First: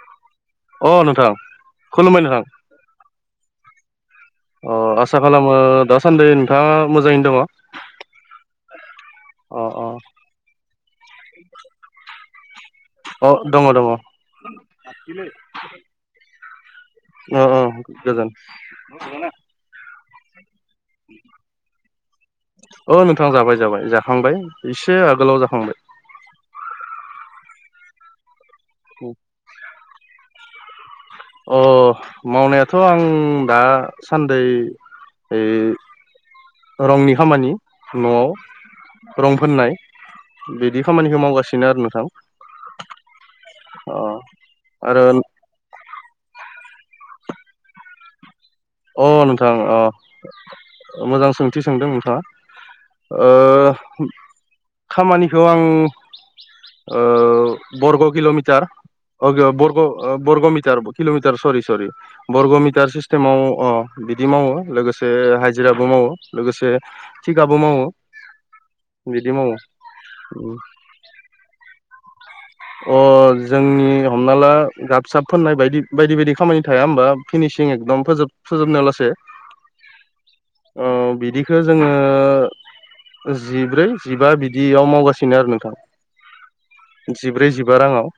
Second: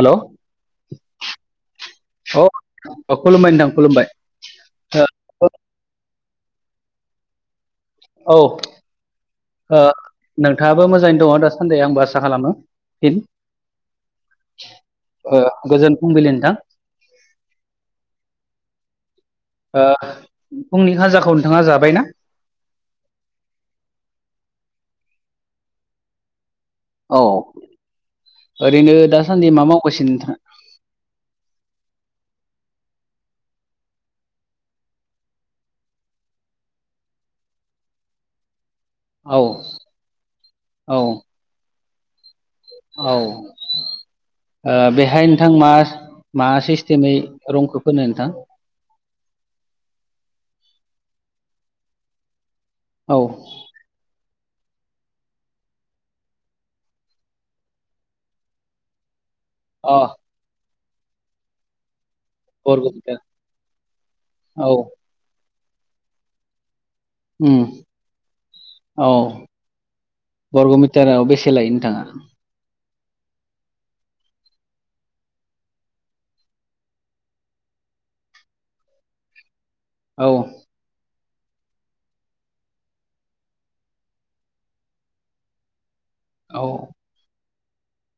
हेल' औ अ नोंथां खुलुमबाय नोंथां खुलुमबाय नोंथां खुलुमबाय अ आसा खालामो ओ दासान्दि नोंथाङा मोजाङैनो दङो औ नोंथाङाबो मोजाङैनो दङ दासान्दि आंबो आसा खालामो अ दङ दङ अ गोजोन फुंबिलि नोंथां अ अ गोजोन अ अ नोंथां जाबाय जाबाय जाखांबाय इसे आगोलाव जाखांबाय औ ओरैनो दासान्दि मा मावगासिनो नोंथाङा? अ मावनायाथ' आं दासान्दै ओइ रंनि खामानि न'आव रं औ फोननाय बिदि औ खामानिखौ मावगासिनो आरो नोंथां औ अ आरो बेहाय नोंथां मा मा सिस्टेमै रंखौ फोनो नोंथां अ नोंथां अ मोजां सोंथि सोंदों नोंथाङा औ ओ खामानिखौ आं ओ बरग' किल'मिटार अ बरग'म मिटार किल'मिटार सरि सरि बरग'म मिटार बरग'मिटार सिस्टेमाव अ बिदि मावो औ लोगोसे हाजिराबो मावो लोगोसे थिखाबो उम मावो औ बिदि मावो बरग' मिटाराव बेसे लायो नोंथाङा जोंनि हमना ला गाब साब फोननाय बायदि बायदि बायदि खामानि थाया होमबा फिनिसिं एकदम फोजोब फोजोबनाय लासे औ ओ बिदि जोङो जिब्रै जिबा बिदियाव मावगासिनो आरो नोंथां औ जिब्रै जिबा रांङआव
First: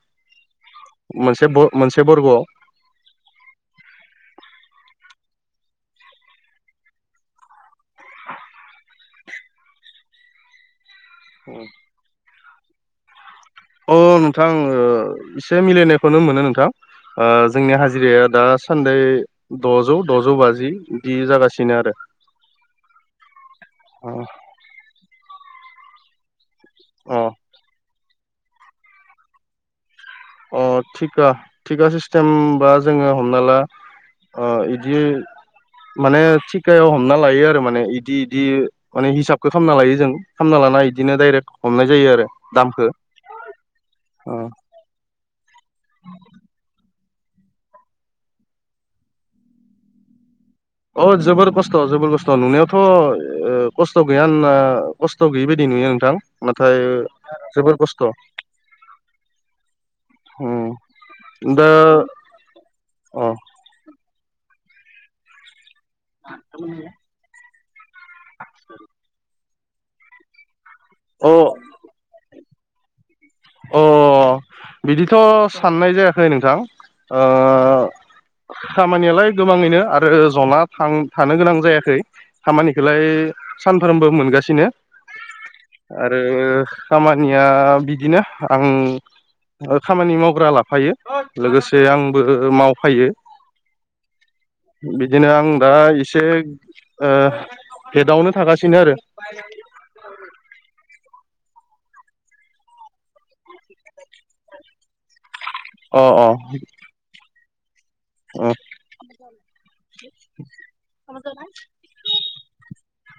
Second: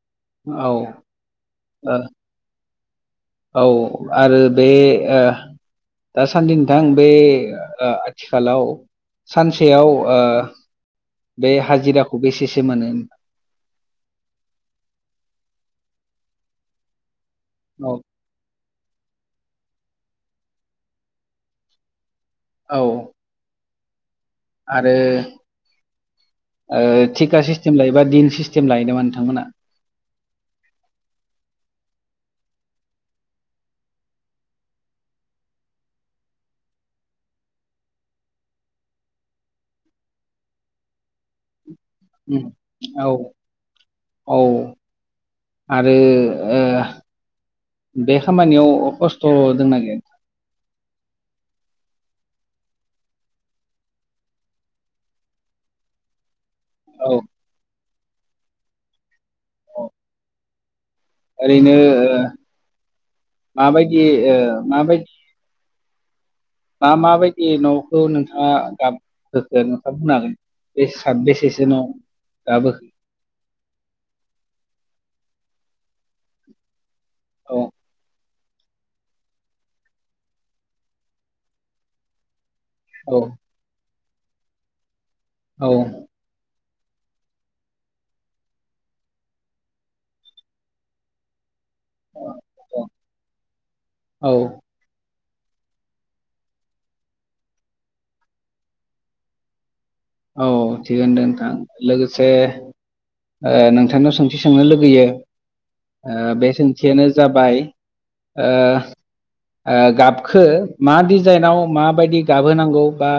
औ मोनसे ओ मोनसे बरग'आव औ आरो बे दासान्दि नोंथां बे ओ आथिखालाव सानसेयाव ओ बे हाजिराखौ बेसे से मोनो? औ नोंथां एसे मिलायनायखौनो मोनो नोंथां जोंनि औ हाजिराया दा सानद द'जौ द'जौ बाजि बिदि जागासिनो आरो औ अ आरो अ थिका सिस्टेम लायोबा दिन सिस्टेम लायो नामा नोंथांमोना? अ थिखा थिखा सिस्टेमबा जोंङो हमना ला अ इदि माने थिखायाव हमना लायो आरो माने इदि इदि माने हिसाबखौ खालामना लायो जों खालामना लायो। इदिनो बिदिनो डायरेक्ट हमनाय जायो आरो उम दामखो औ औ आरो ओ बे खामानियाव खस्थ' दंना गैया? अ जोबोर खस्थ' जोबोर खस्थ' नुनायावथ' ओ खस्थ' गैया होनना खस्थ' गैयि बायदि नुयो नोंथां नाथाय औ जोबोर खस्थ' औ उम दा ओरैनो ओ अ माबायदि ओ माबायदि मा माबायदि न'खौ नोंथांङा गाब होखो नोंथाङा बुं हागोन बे अ सतबे सेसो न' दाबो अ बिदिथ' साननाय जायाखै नोंथां। ओ औ खामानियालाय गोबांङैनो आरो जना थां थानो गोनां जायाखै। खामानिखौलाय औ सानफ्रोमबो मोनगासिनो औ आरो खामानिया बिदिनो आं खामानि मावग्रा लाफायो लोगोसे आंबो मावफायो बि औ बिदिनो आं दा एसे ओ हेदआवनो थागासिनो आरो। औ थिगानो दे नोंथां लोगोसे ओ नोंथांनाव सोंथि सोंनो लुगैयो अ अ ओ बे सोंथियानो जाबाय ओ अ गाबखो मा डिजाइनाव माबायदि गाबहोनांगौ बा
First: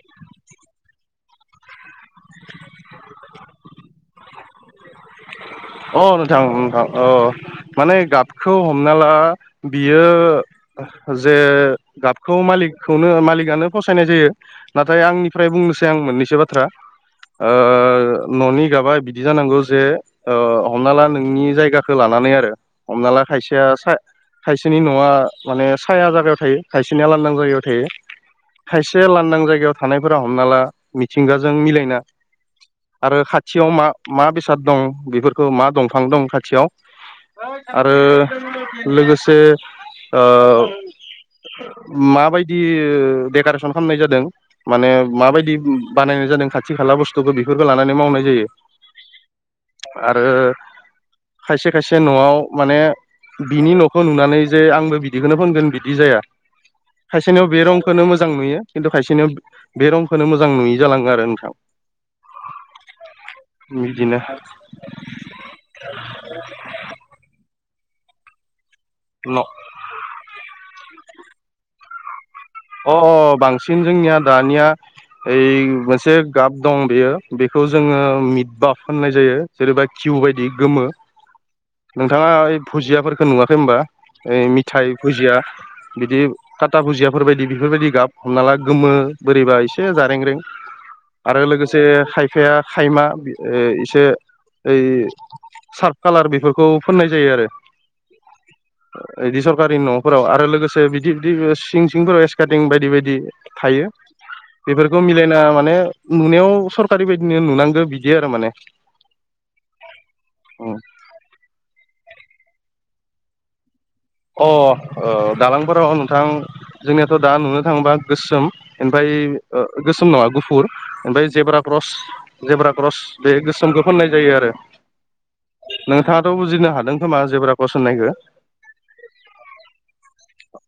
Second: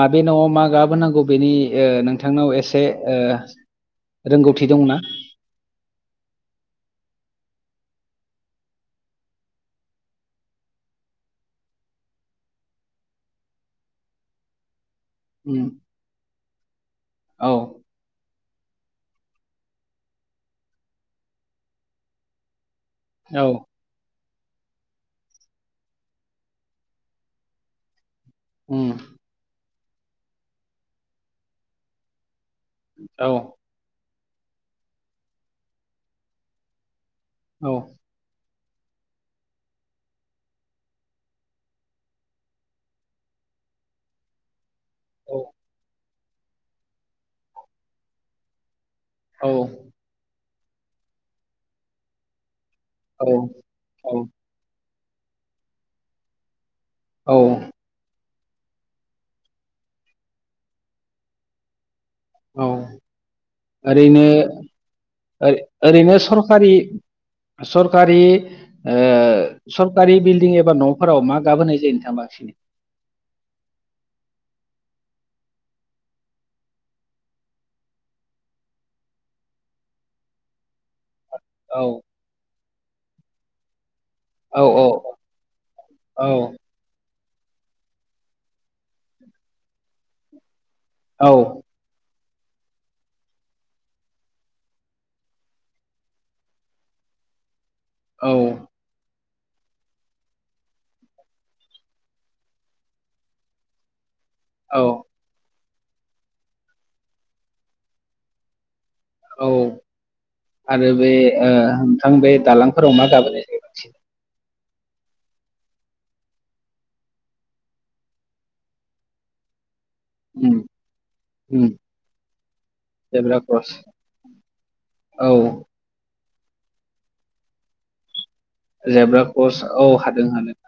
माबे नवाव मा गाब नांगौ बेनि ओ नोंथांनाव एसे ओ रोंगौथि दंना? अ नोंथां नोंथां अ माने गाबखौ हमना ला बियो जे गाबखौ मालिकखौनो मालिकआनो फसायनाय जायो। नाथाय आंनिफ्राय उम बुंनोसै आं मोननैसो बाथ्रा औ ओ न'नि गाबा बिदि जानांगौ जे ओ हमना ला नोंनि जायगाखौ लानानै आरो। हमना ला औ खायसेया सा खायसेनि न'आ माने साया जायगायाव थायो खायसेनिया लांदां जायगायाव थायो। उम खायसे लांदां जायगायाव थानायफोरा हमना ला मिथिंगाजों मिलायना आरो औ खाथियाव मा मा बेसाद दं बेफोरखौ मा दंफां दं खाथियाव औ आरो लोगोसे ओ माबायदि डेक'रेसन खालामनाय जादों। माने माबायदि बानायनाय जादों खाथि खाला बुस्थुखौ बेफोरखौ लानानै मावनाय जायो। औ आरो खायसे खायसे न'आव माने औ बिनि न'खौ औ नुनानै जे आंबो बिदिखौनो फगोन बिदि जाया। खायसेनियाव बे औ रंखोनो मोजां मोजां नुयो खिन्थु खायसेनाव बेरंखोनो मोजां नुयि जालाङो आरो नोंथां। औ बिदिनो ओरैनो ओरै ओरैनो सरखारि सरखारि ओ न' सरकारि बिल्डिं एबा न'फोराव मा गाब होनाय जायो नोंथाङा मा अ अ बांसिन जोंनिया दानिया ओ मोनसे गाब दं बेयो बेखौ जोङो मिद गाब होननाय जायो जेनेबा धिउ बायदि गोमो औ नोंथाङा ओइ फुजियाफोरखौ नुवाखै होनबा? ओइ औ औ मिथाइ फुजिया बिदि औ टाटा भुजिया बेफोर बायदि बेफोर बायदि गाब हमना ला गोमो बोरैबा एसे जारें-रें। औ आरो लोगोसे खायफाया खायमा ओ इसे ओइ सार्फ कालार बेफोरखौ फोननाय जायो आरो। औ बिदि सरकानि न'फोराव आरो लोगोसे बिदि बिदि सिं सिंफोराव स्काटिं बायदि बायदि थायो औ बेफोरखौ मिलायना माने नुनायाव सरकारि बायदिनो नुनांगो बिदि आरो माने। औ आरो बे ओ नोंथां बे दालांफोराव मा गाब होनाय जायो बांसिन? अ ओ दालांफोराव नोंथां जोंनियाथ' दा नुनो थाङोबा गोसोम ओमफाय ओ गोसोम नङा उम गुफुर ओमफ्राय zebra um cross zebra cross बे जेब्रा क्रस गोसोमखौ फोननाय जायो आरो। औ नोंथाङाथ' बुजिनो हादों खोमा जेब्रा क्रस होननायखो? जेब्रा कर्स औ हादों हादों।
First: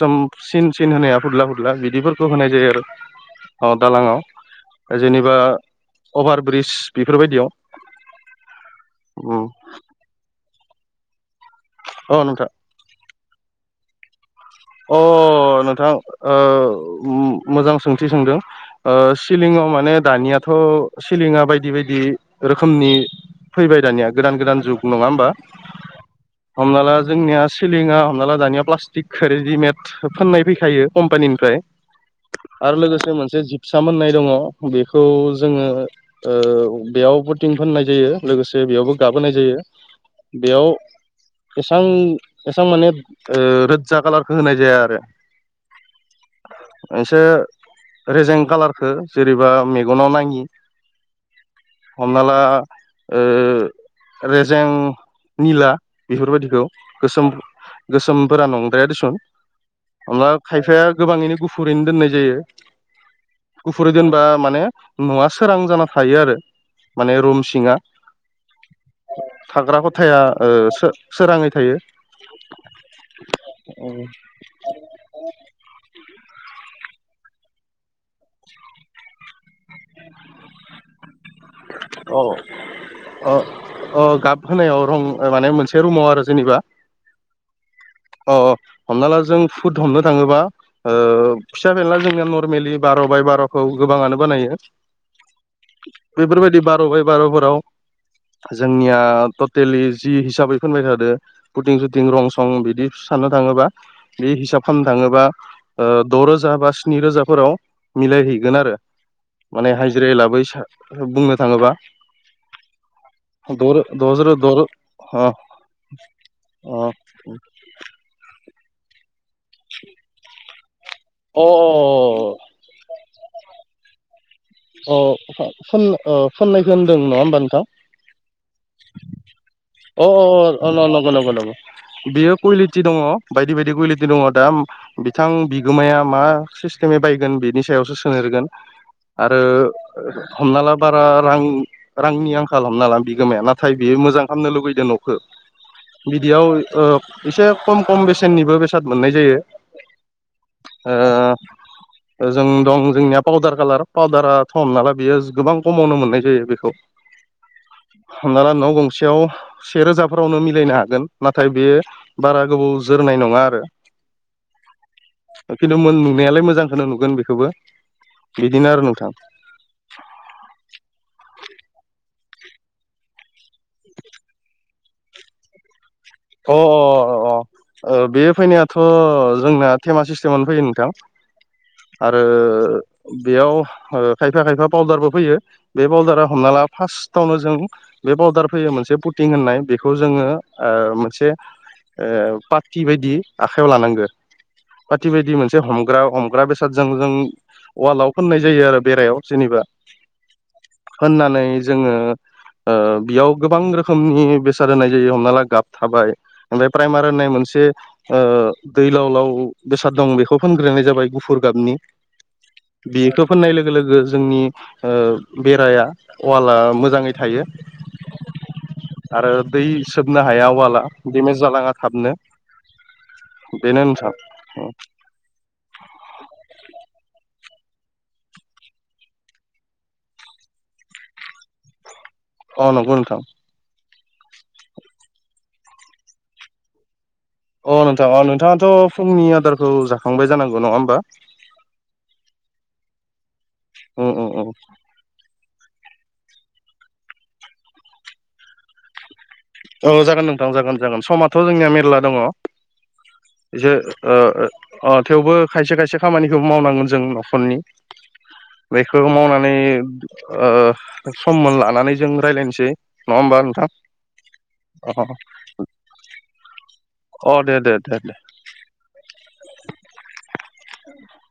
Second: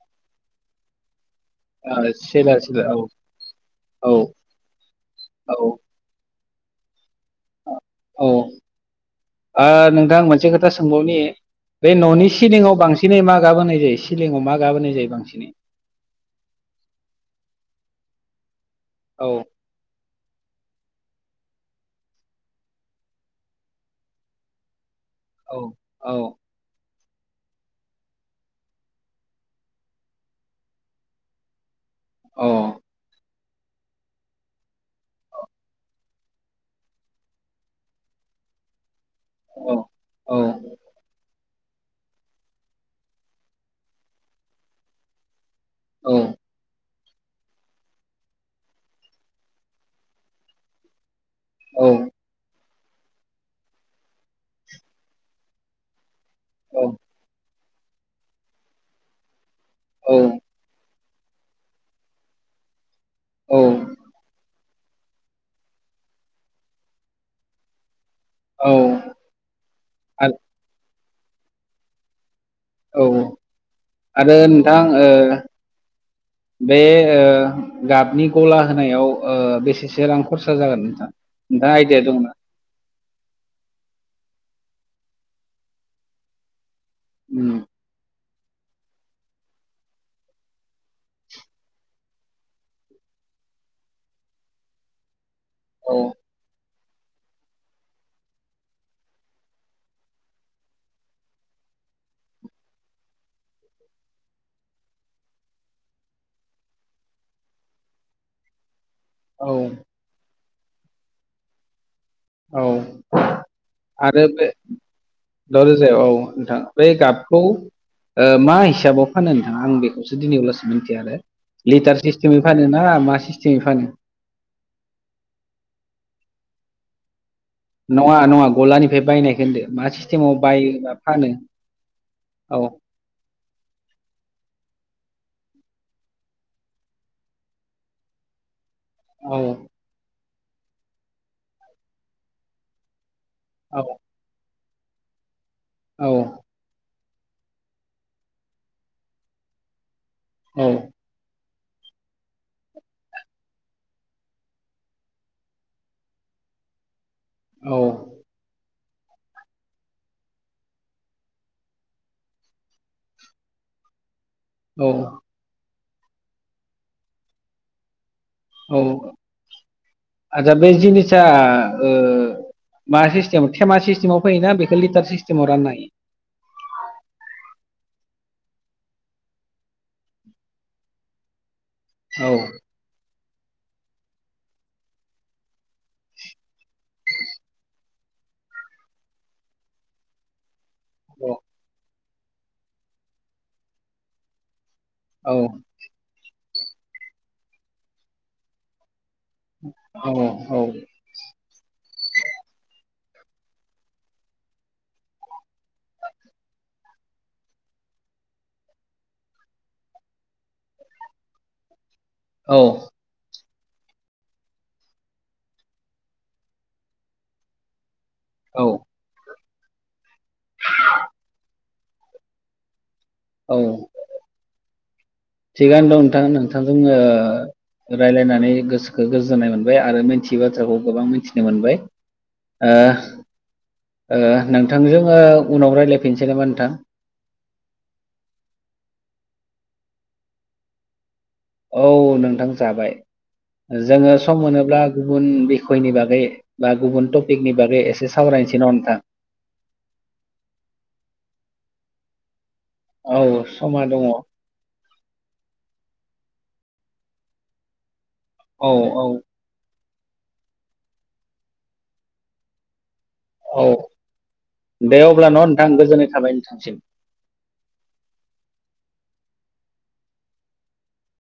सोम सिन सिन होनाया फुरला फुरला ओ बिदिफोरखौ होनाय सिला जायो आरो। सिला औ औ दालाङाव। जेनेबा अभार ब्रिज बेफोरबायदियाव औ औ उम ओ नोंथां मोनसे खो था सोंबावनि बे अ न'नि नोंथां सिलिङाव बांसिनै मा गाब होनाय जायो? सिलिङाव मा गाब होनाय अ जायो बांसिनै? नोंथां ओ मोजां सोंथि सोंदों। ओ औ सिलिङाव माने दानिया थ' सिलिंआ बायदि बायदि रोखोमनि फैबाय दानिया गोदान गोदान जुग। नङा होमबा औ औ हमना ला जोंनिया सिलिङा हमना ला दानिया प्लास्टिक रेडिमेड फोननाय फैखायो कम्पानिनिफ्राय औ आरो लोगोसे मोनसे जि फिसा मोननाय दङ' बेखौ जोङो ओ बेयाव फुटिं फाननाय जायो लोगोसे बेयावबो गाब होनाय जायो। औ औ बेयाव एसां एसां माने ओ रोजा कालारखौ होनाय जाया आरो। औ एसे रेजें कालारखौ जेरैबा मेगनाव नाङि हमना ला ओ रजें निला बेफोर बायदिखौ औ गोसोम गोसोमफोरा नंद्राया दिसन औ हमना ला खायफाया गोबाङैनो गुफुरैनो दोननाय जायो औ गुफुरै दोनबा माने न'आ सोरां जाना थायो आरो माने रुम सिङा औ थाग्रा खथाया आरो ओ सो-सोराङै थायो। औ औ आरो नोंथां ओ बे ओ गाबनि गला होनायाव ओ बेसेसो रां खरसा जागोन नोंथा? अ अ अ गाब होनायाव रं माने मोनसे रुमाव आरो जेनेबा? उम अ हमना ला जों फुद हमनो थाङोबा ओ फिसा फेनला जोंनिया नरमेलि बार' [unintelligible] बार'खौ गोबाङानो बानायो। औ बेफोर बायदि [unintelligible] [unintelligible] जोंनिया टटेलि जि हिसाबै फोनबाय थादों फुटिं सुटिं रं सं बिदि साननो थांङोबा बे हिसाब खालामनो थाङोबा ओ द'रोजा बा स्नि रोजाफोराव मिलायहैगोन आरो औ माने हाजिरा एला बै बुंनो थांङोबा औ आरो द'जोरो बे द' अ द रोजायाव औ नोंथां बै अ गाबखौ मा हिसाबाव फानो नोंथांङा आं बेखौसो दिनै अ लासो मिथिया आरो अ लिटार सिस्टेमै फानोना मा खिथि फानो अ फुन ओ फुननायखौ होनदों नंङा होमबा नोंथां नंङा नंङा गलानिफ्राय बायनायखौ होनदों अ अ नंगौ नंगौ नंगौ बियो औ कुवलिटि दङ बायदि बायदि कुवालिटि दङ दा बिथां बिगोमाया मा सिस्टेमै बायगोन बिनि सायावसो सोनहोरगोन औ आरो हमना ला बारा रां रांनि आंखाल हमना ला बि गोमाया नाथाय बियो मोजां खालामनो लुबैदों न'खौ औ बिदियाव ओ एसे खम खम बेसेननिबो बेसाद मोननाय जायो। औ ओ [inaudible] जों दं जोंनिया पाउदार खालार पाउदारा थम नालाय बियो गोबां खमावनो मोननाय जायो बेखौ औ हमना ला न' गं सेयाव सेेरोजाफोरावनो मिलायनो हागोन नाथाय बे बारा गोबाव जोरनाय नंङा आरो [inaudible] औ खिन्थु मोन नुनायालाय मोजांखौनो नुगोन बेखौबो बिदिनो आरो औ नोंथां आदा बे जिनिसा ओ मा सिस्टेम थेमा सिस्टेमाव फैयोना बेखौ लिटार सिस्टेमाव राननो हायो। अ अ अ अ ओ बे फैनायाथ' जोंना थेमा सिस्टेमनो फैयो नोंथां आरो औ बेयाव खायफा खायफा पावउदारबो फैयो। बे बावदारा हमना ला फार्स्टावनो जों बे पाउदार फैयो मोनसे पुटिं होननाय बेखौ जोंङो ओ मोनसे औ पाटि बायदि आखाइायाव लानांगो पाटि बायदि औ मोनसे हमग्रा हमग्रा बेसे जों जों वालाव फोननाय जायो आरो बेरायाव जेनेबा औ फोननानै जोंङो ओ बेयाव गोबां रोखोमनि बेसाद होनाय जायो हमना ला गाब थाबाय ओमफ्राय प्राइमार होननाय मोनसे दैलाव लाव बेसाद दं बेखौ फोनग्रो जाबाय गुफुर गाबनि औ बेखौ फोननाय लोगो लोगो जोंनि ओ बेरा वाला मोजांङै थायो। औ आरो दै सोबनो हाया वाला डेमेज जालाङा थाबनो औ बेेनो नोंथां थिगानो दं नोंथां नोंथांजों ओ राय्लायनानै गोसोखौ गोजोननाय मोनबाय आरो मिन्थियै बाथ्राखौ गोबां मिथिनो मोनबाय अ ओ नंगौ नोंथां ओ नोंथांजों ओ उनाव रायज्लायफिनसै नामा नोंथां अ नोंथाङा अ नोंथांङाथ' फुंनि अदारखौ जाखांबाय जानांगौ नंङा होमबा? औ नोंथां जाबाय उम जोंङो उम सम उम मोनोब्ला गुबुन खयनि बागै बा गुबुन टपिकनि बागै एसे सावरायनोसै न नोंथां औ जागोन नोंथां जागोन जागोन समथ' जोंनिया मेर्ला दंङो औ समा बिसोर दङ औ थेवबो खायसे खायसे खामानिखौ मावनांगोन जों न'खरनि बेखौ औ मावनानै सममोन लानानै जों रायज्लायनोसै नंङा होमबा औ नोंथां? अ दे अब्ला न' नोंथां गोजोननाय थाबाय नोंथांसिम अ दे दे दे दे [inaudible]